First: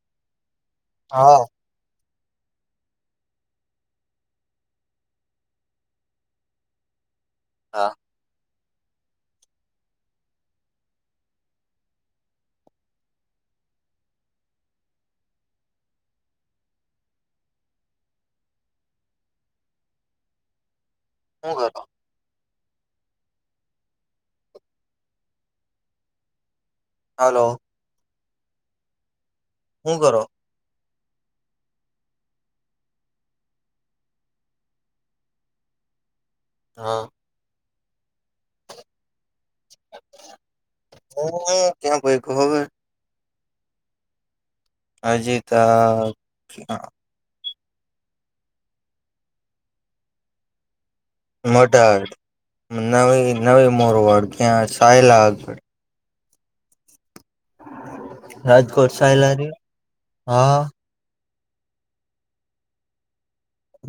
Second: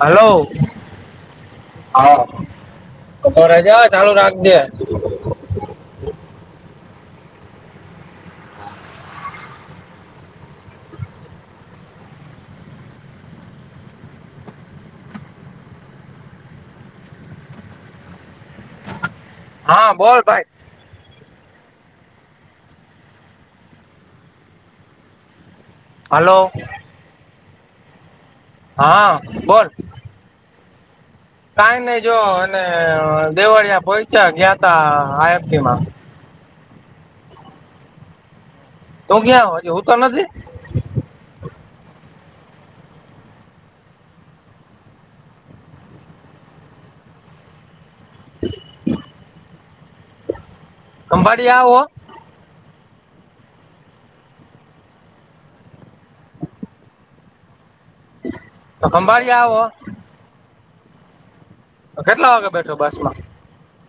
Hello. હાડો. હાડો ઉભો રેજે ચાલુ રાખ જે. હા. હા બોલ ભાઈ. હું કરતો. હલો. હલો. હા બોલ. હું કરો. કઈ નહી જો અને દેવળિયા પહોચ્યા ગયા ત આયતી માં. હા. તું ક્યાં હો હજી હુતો નથી. હ ક્યાં ભય કવે હજી તા. [unintelligible] ખંભાળી આવો મોઢાડ નવી નવી મોરવાડ ત્યાં સાયલાગ. તો રાજકોટ ખંભાળી સાહેલરી આવો હા. કેટલા વાગે બેઠો બસ માં.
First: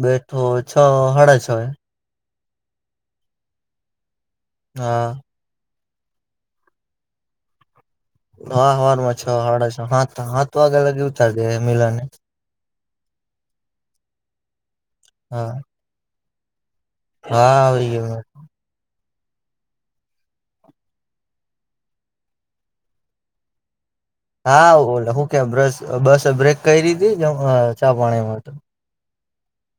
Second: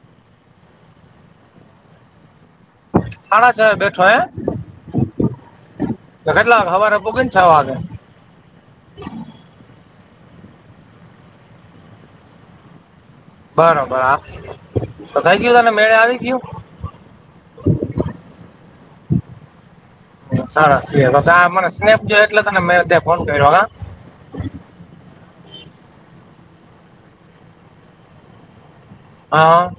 બેઠો છ હાડા છ એ. હણા છ બેઠો એમ. હા. તો કેટલા હવારે પોઘે ને છ વાગે. હા હરમાં છ હાડા છ હા હાથ વાગે લગ ઉતાર દે મિલા ને. બરોબર હા થઈ હા ગયું તને મેળ આવી ગયું. હા આવરી ગ હમ [unintelligible] સરસ મને સ્નેપ જો એટલે તને મે ત્યા ફોન કર્યો હા. હા બોલે હું કે બસ બસ બ્રેક કેરીતી ચા પાણીમાં. હા.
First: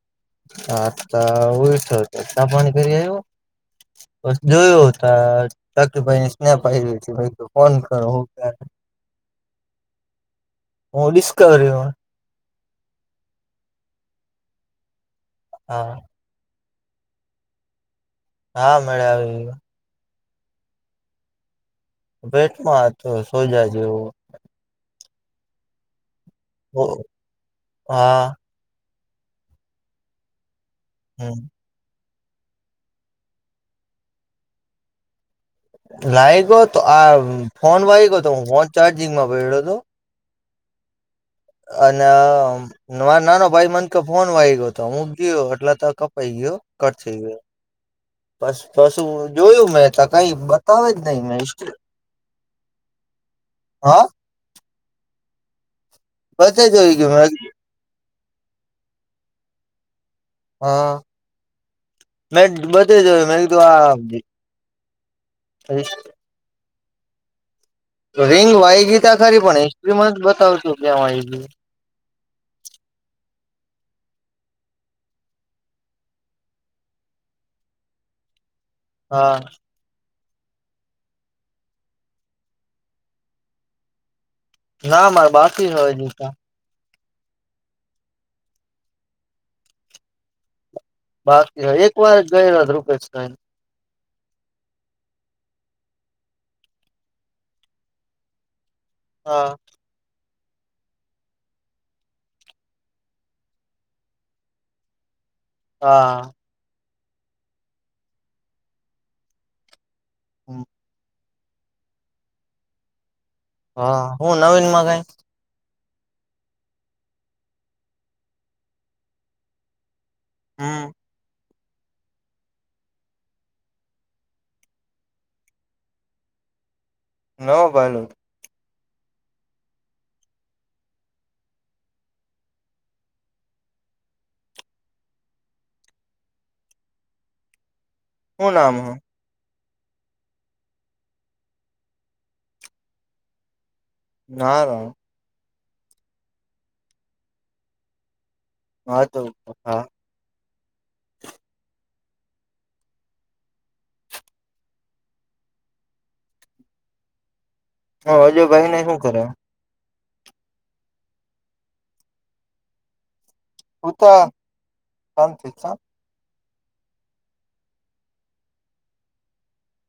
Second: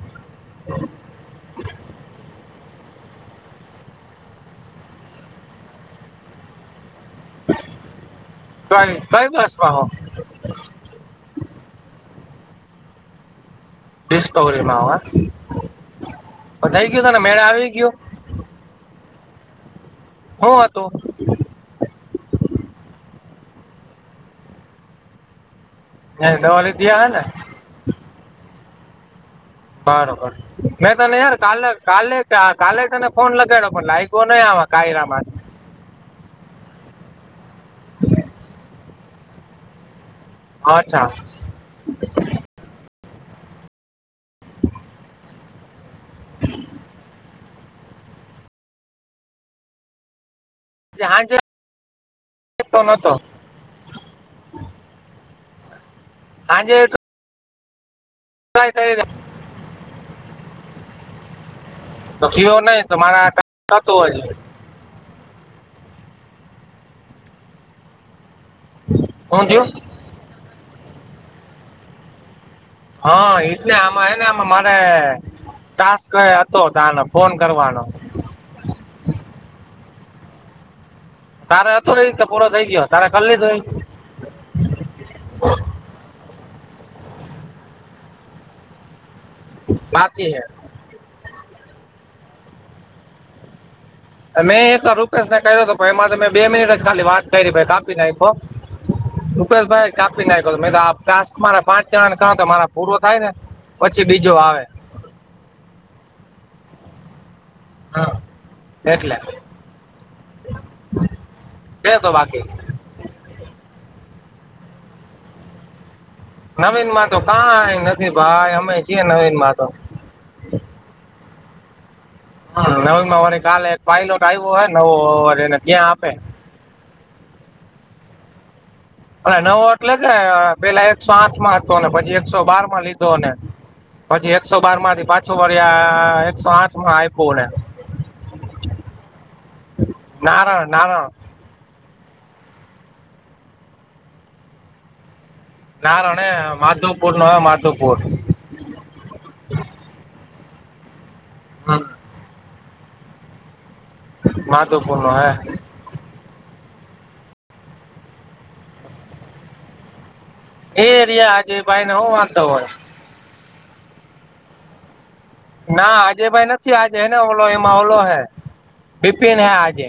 હા તો ઉઠ પેશાબ પાણી કરી આવ્યો. બ જોયું ત ચાકરી ભાઈને સ્નેપાઈ હતી. ફોન કરો હું ક કઈ કઈ બસમાં હો હું ડિસ્કવરી હો. ડિસ્કવરી માં હોય. હા. પતાય ગયો તને મેળે આવી ગયો. હા મેળ આવી. હું હતું. પેટમાં હતું સોજા જેવું. તમે દવા ઓ લીધે હે ને. હા. બરોબર. મેં તને હમ યાર કાલે કાલે જ તે આ કાલે તને ફોન લગાયડો પણ લાયગો નહી આવા કાયરામાં. લાઈ ગયો તો આ ફોન વાય ગયો હતો હું ફોન ચાર્જિંગમાં પડ્યો હતો. આચ્છા. અને મા નાનો ભાઈ મન કે ફોન વાઈ ગયો હતો મૂક ગયો એટલે તો. પઈ ગયો કટ થઈ ગયો બસ બસું જોયું મેં ત કઈ. તવે જ હાજે નહી તો નતો [inaudible] હા પછે જોઈ ગયો [inaudible] તોય કયરો. હા તો મેં થયો નહીં તો બધે જોયું મારા મેં કીધું આ થતું હજી [inaudible] રિંગ વાઈગી તા ખરી હું પણ થયું હિસ્ટ્રીમાં જ બતાવતું ક્યાં વહી ગયું. હા એ જ ને આમાં હેને આમાં મારે ટાસ્ક એ હતો તાણે ફોન કરવાનો. હા તારે હતો ને ઈજ કે પૂરો થઈ ગયો તારે કર લીધો ઈ? ના મારે બાકી છે હજી ત બાકી હૈ? બાકી હે એકવાર જ કર્યો તો રૂપેશભાઈને મેં એકવાર રૂપેશને કર્યો તો પણ એમાં તો મેં બે મિનિટ જ ખાલી વાત કરી પછી કાપી નાયખો. હા રૂપેશભાઈ કાપી નાખ્યો તો મે કીધું આ ટાસ્ક મારા પાંચ જણાને કા તા મારા પૂરો થાય ને પછી બીજો આવે. હા હા એટલે કેતો બાકી હા હું નવીનમાં કાઈ? નવીનમાં તો કાઈ નથી ભાઈ અમે છીએ નવીનમાં તો. હમ હહ નવીનમાં વળી એક કાલે એક પાયલોટ આયવો હે નવો વરી એને ક્યાં આપે. નવો પાયલોટ? અને નવો એટલે કે પેલા એકસો આઠમાં હતો ને પછી એકસો બારમાં લીધો ને. પછી એકસો બારમાંથી પાછું વરી આ એકસો આઠમાં આયપૂને હું નામ હે? નારણ નારણ. નારણ. નારણ હે માધવપૂરનો હે માધુપૂર. માધવપુર હા. હહ માધુપુરનો હે. હોવ અજયભાઈને હું કરે? એ રયા અજયભાઈને હું વાંધો હોય. હુતા ના અજયભાઈ નથી આજે હેને ઓલો એમાં ઓલો હે બિપિન હે આજે.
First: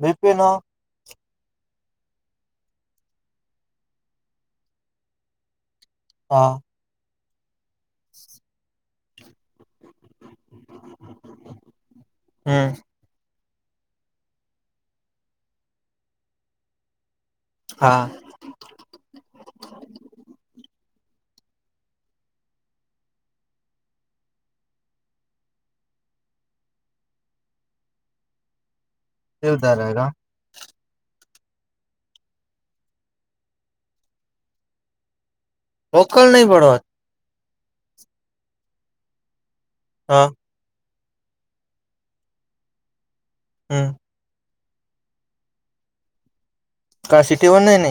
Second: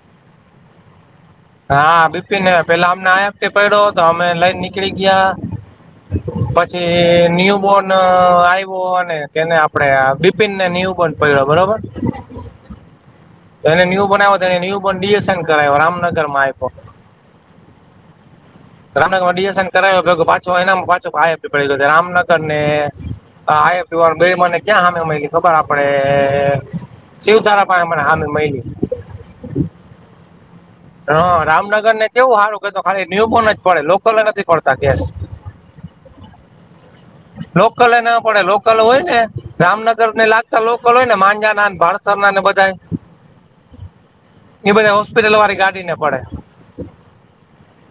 બિપિન અ હા બિપિન હે પેલા આમના અહીંયા જ તે પડ્યો તો અમે લઈન નીકળી ગયા. હા પછી ન્યુબોર્ન આઈવો ને કેને આપણેે આ બિપિનને ન્યૂબોન પડ્યો બરોબર. હમ એને ન્યુબોર્ન આવ્યો તો એને ન્યુબોર્ન ડીએસન કરાયવો રામનગરમાં આપ્યો. હા રામનગરમાં ડીએસન કરાયા ભેગો પાછો એનામાં પાછો [inaudible] એટલે રામનગરને આવા બે મને ક્યાં સામે મલી ખબર આપડે પછી હું તારા પાહે મને હામે મયલી. [inaudible] હા રામનગરને કેવું હારું કકે ખાલી ન્યુબોર્ન જ પડે લોકલએ નથી પડતા ક્યાંય. ઓકલ નઈ પડો લોકલ ના પડે લોકલ હોય ને રામનગર ને હા લાગ લોકોલ હોય ને માંજા ના ભારસર ના ને બધા હમ એ બધા હોસ્પિટલ વાળી ગાડીને પડે કા સિટી વર નહી ન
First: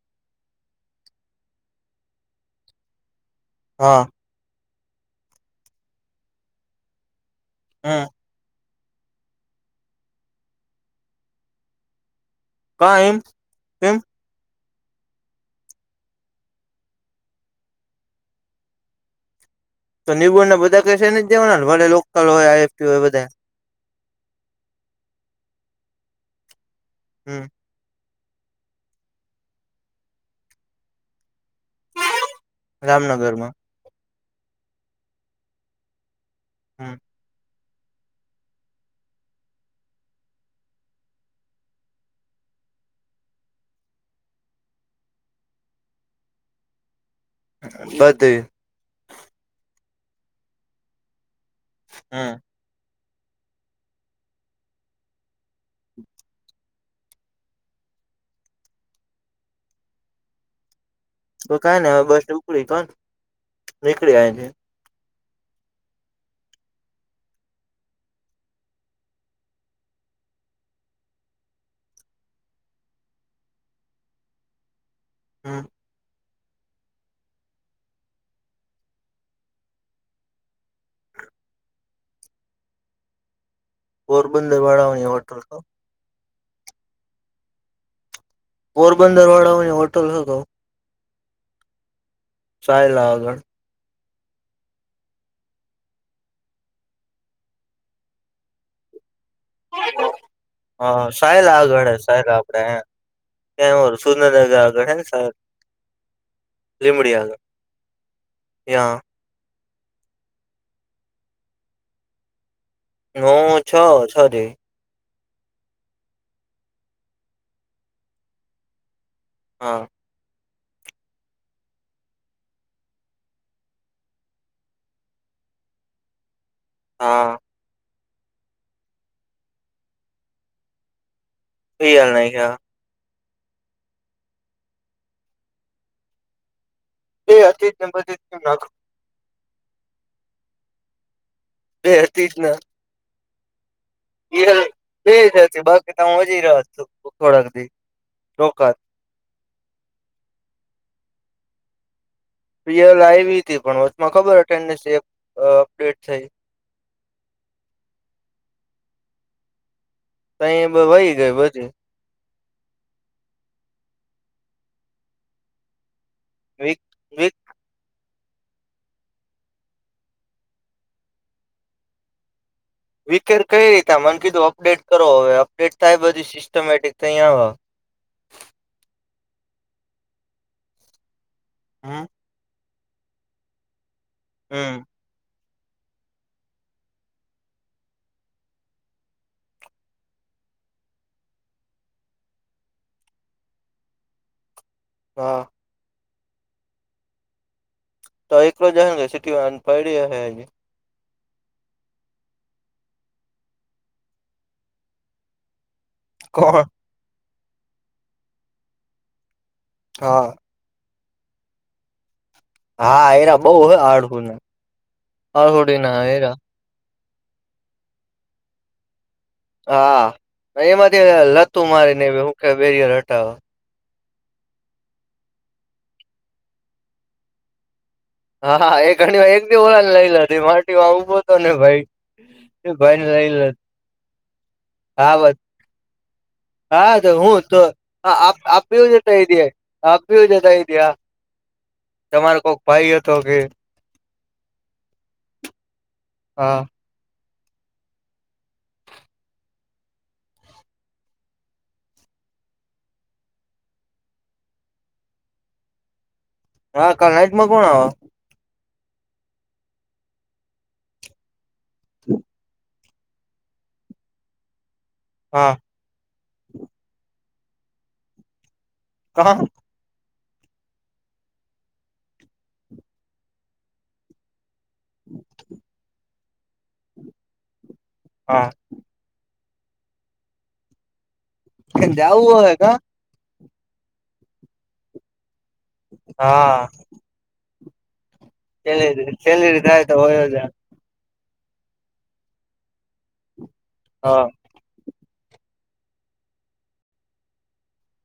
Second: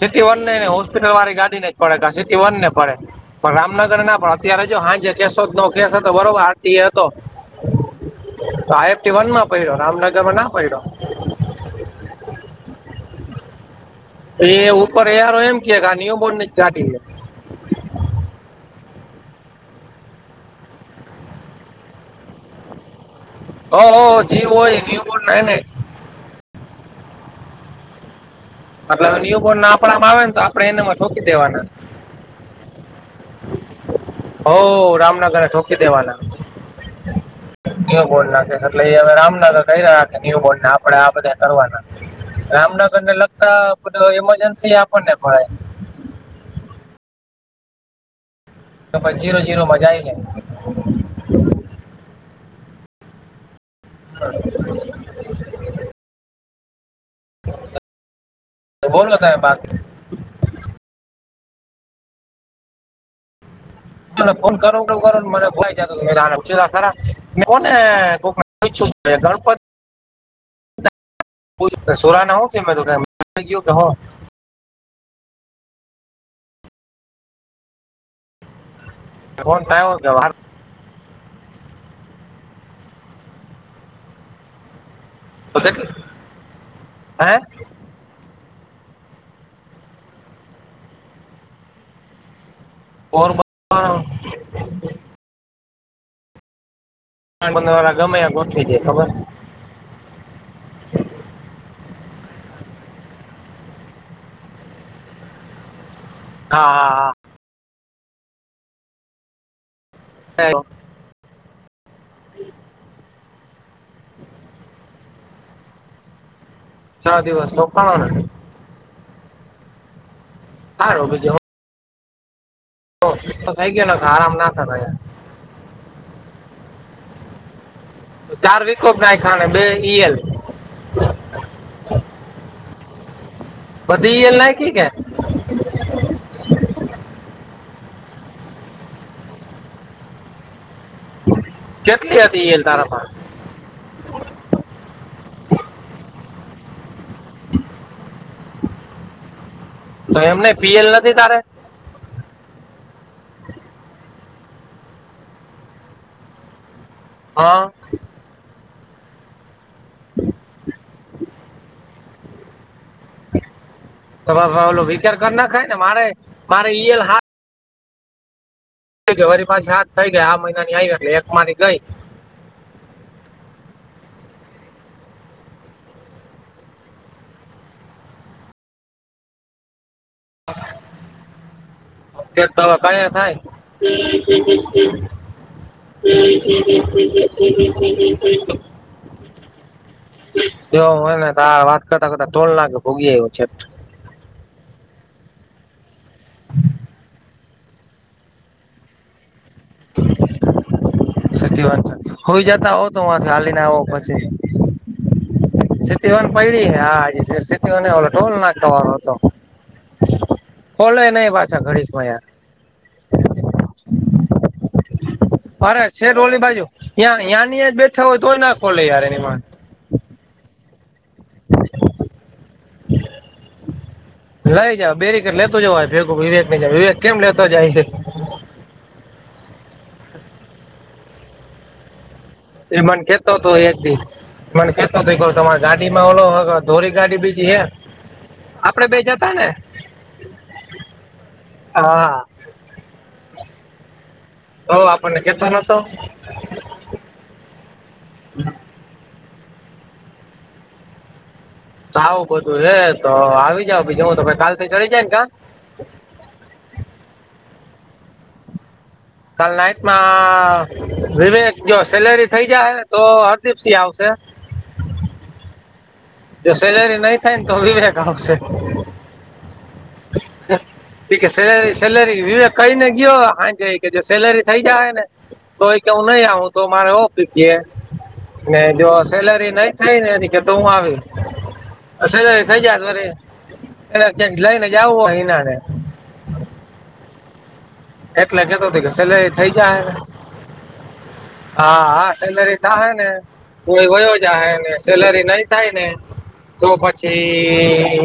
સિટી વન ન હોસ્પિટલ વાળ ગાડી ન પડે સિટી વનને પડે પણ રામનગર હા ના પણ અત્યારે જો હા જે કેસો જ ન કેસ હતો બરોબર આતી એ હતો હમ તો આઈ એફટી વન માં પડ્યો રામનગર માં ના પડ્યો ક એમ તેમમ એ ઉપર યાર એમ કે આ નિયમ બોર્ડ કાઢી તો નિબુણ બધા કશે ને જવાનાે લોકલ હોય આઈએફપી હોય બધા હહ જી હોય જ ન ન હમ મતલ ન્યુ બોર્ન ના આપણામાં આવે ને તો આપણેે એને માં ઠોકી દેવાના રામનગરમાં હો રામનગર ઠોકી દેવાના હમ ન્યૂ બોર્ન ના કેસ એટલે એ હવે રામનગર કહી રહ્યા કે ન્યુ બોર્નને આપડે આ બધા કરવાના રામનગર ને લગતા બધા ઈમરજન્સી આપણને ભાય બધે તો જીરો જીરો મજા આઈ લે હમ [inaudible] બોલલો ત બાત તો કઈ ને હવે બસ ઉપડી તોને ત ફોન કરો મ કોનેણતિ સોરા ના હો કે કે હા થ પોરબંદર વાડા હો તો કેટલી હે પોરબંદર વાળાઓની હોટલ હતો સાયલા આગળ હા દર વાળ ગમે્યા ગોઠવી દે ખબર હા સાહેલ આગળ સાહેલ આપડે સુંરેનગરગળે સર હા હા લીબડી આગળ હા હમ [inaudible] છ છરી ચાર દિવસ લોકો પણણ હા હાર તો તો થઈ ગયો ને તો આરામ ના કરાય હા ચાર વિકકોપ ના ખાણે બે ઈ એલ થઈ ગાલ નાહી હા બધી ઈ એલ નાઈખી કે? એ અતિતને બતીતને [unintelligible] કેટલી હતી એલ તારા ભા ઈ એલ એક હતી બાકી તા મદિરા હતું, થોડાક દી રોકાત. તો એમ નઈ પીએલ નથી તારે? પ્રિયલ આયવી તી પણ વચમાં ખબર અટેન્ડન્સ એક અ અપડેટ થઈ હન. તઈ એ બે વઈ ગઈ પછી. તમાર ભાવલો વિચાર કર નખાય ને મારે મારે વીક ઈયલ સા વીક થઈ ગયા. વરીમાં સાત થઈ ગયા, આ મહિનાની આઈવી એટલે એક માની ગઈ. વિકેડ કઈ રીતા મન કીધું અપડેટ કરો, હવે અપડેટ થાય બધી સિસ્ટમેટિક તઈયા [inaudible] હમ્મ. એ તો હવ કયા થાય. હમ્મ. [inaudible] એવુ હોય ને તો આ વાત કરતા કરતા ધોલ નાકે પોગી આયવો છેટ. હા. [inaudible] તઈ એકલો જ અહે ન કે સીટીવાળાન પઈડી અહે અહિની. સાચી વાત છે, હૂઈ જતા હો તો [unintelligible] હાલીન આવો પછી સીટીવાળાન પઈડી કોણ હે હા એ જે સીટીવાળો ની ઓલો ટોલ નાકાવાળો હતો. હા. ખોલોય નઈ પાછા ઘડીમાય આ. હા, એરા બઉ હ આળહુના. અરે છેટ ઓલી બાજુ યાં યાંની યાં બેઠા હોય તોય ના ખોલે યાર એની માં હા, કઈ એમાંથી લતું મારીને હું કે બેરિયર હટાવે. લઈ જા બેરીકર લેતો જવાય ભેગું વિવેકને ન્યા, વિવેક કેમ લેતો જાય? હા, હા એ ઘણીમાં એક દી ઓલાન લઈ લેત એ માટીમાં ઉભો તો ને ભઈ એ મન કેતો તો એક દી, મન કેતો તો હા એકવાર બસ તમાર ગાડીમાં ઓલો અ હા, તે હું તો આપડે આ-આપ-આપ્યું છે બે ન જતા ને આઈડિયા, આપ્યું છે ન આઈડિયા. હા. ભઈ એ તો કે તો આપડને કેતો નતો. હા. આવું બધું હે તો આવી જાવ, બીજે હુ તો કાલથી ચઢી જાયન કા? હા, કાલ નાઈટમાં કોણ આવ? કાલ નાઇટમાં વિવેક, જો સેલેરી થઈ જાહે તો હરદીપસિંહ આવશે. હા. જો સેલેરી નઈ થાય ન તો વિવેક આવશે. હા. ઈ કે સેલરી-સેલરી વિવેક કઈને ગયો, હાજે ઈ કે જો સેલરી થઈ જાય હેને તો ઈ કે, હુ નઈ આવું તો મારે ઓફ ઈ કે હા ને જો સેલેરી નઈ થાયને ઈ કે તો હું આવી, અ જાવું સેલરી હે થઈ કા જાય ત વરી એલે ક્યાંક લઈને જાવું હો ઈનારે હા. એટલે કેતો તો કે સેલેરી સેલરી થઈ સેલેરી જાય થાય હે તો વયો જા હા, હા સેલરી થાહે ને તો એ વયો હા જાહે ને સેલરી નઈ થાયને, તો પછી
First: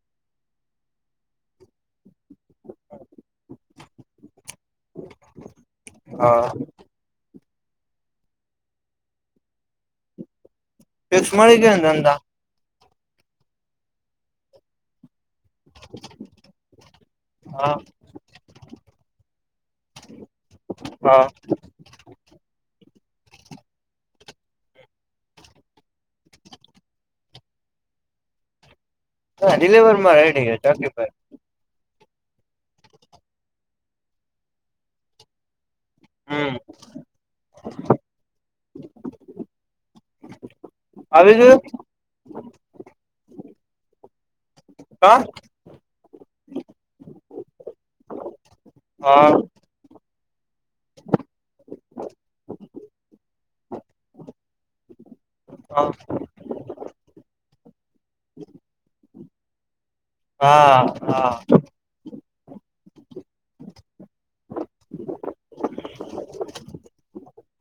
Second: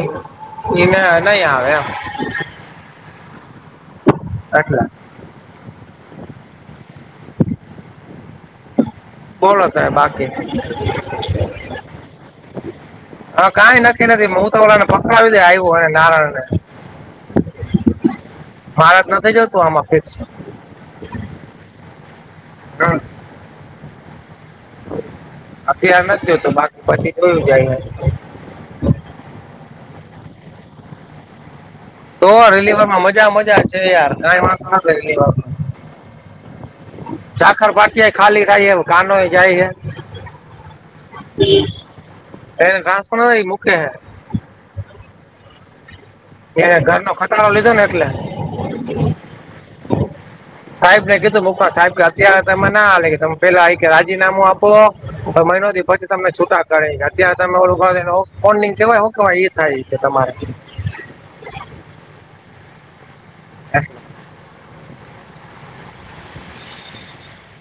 ઉ ઈના નઈ આવે એમ. [inaudible] એટલે હા. બોલો તાર બાકી ફિક્સ મળી ગ્યા ધંધા હા કાઈ નક્કી નથી હું તો ઓલા ને ફક આવી દે આવ્યુંને નારાણને હા મારા જ નથી જોતું આમ ફિક્સ હા. અત્યાર નથી જોતું બાકી પછી જોયું જાહે હા ડીલીવરમાં રેડી હે ધરતીભાઈ તો રેલીવાર માં મજા મજા છે યાર કાઈ વાંધો નથી રેલીમાં હમ્મ. ચાખર પાકી ખાલી થાય એ કાનો એ જાય હે. આવી ગયું એ કાકણો ઈ મુકે હે કા એને ઘરનો ખટારો લીધો ને એટલે હા. સાહેબ ને કીધું મુકવા સાહેબ કે અત્યારે તમે ના આલે કે તમે પેલા આ કે રાજીનામું આપો મહિનો હા થી પછી તમને છૂટા કરે અત્યારે તમે ઓલું કરો ફોલ્ડિંગ કેવાય હું કેવાય ઈ થાય છે તમારે હા હાઆ [inaudible]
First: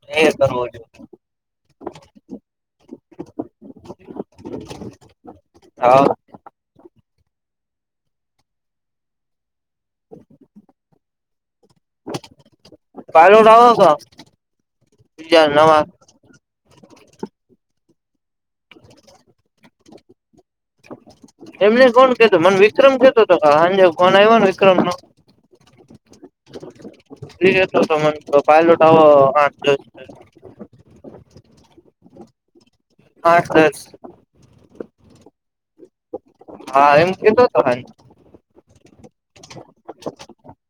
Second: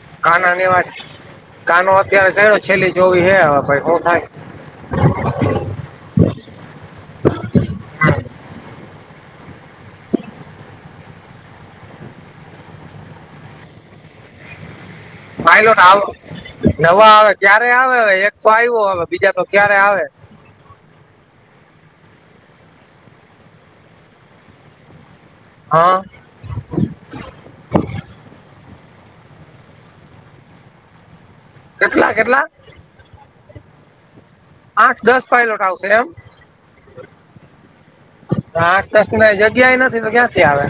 એ કાના ની કરવું છે વાત કાનો અત્યારે થાય છેલ્લી જોવી હે હવે પહિ શું થાય હ અ [inaudible] [inaudible] કાલુ દાવો સો પાઇલોટ આવ નવા આવે ક્યારે આવે એક તો આયવો હવે બીજા તો ક્યારે આવે એમને કોણ કેતો મન વિક્રમ કેતો હતો કાલ હાંજે ફોન આયવો ને વિક્રમ નો હ અ ફ્રી જતો તો મન તો પાયલોટ આવો આ જોઈ કેટલા કેટલા આઠ દસ આઠ દસ પાયલોટ આવશે એમ. હા એમ કેતો હતો ભાઈ આઠ દસ ને જગ્યા એ નથી તો ક્યાંથી આવે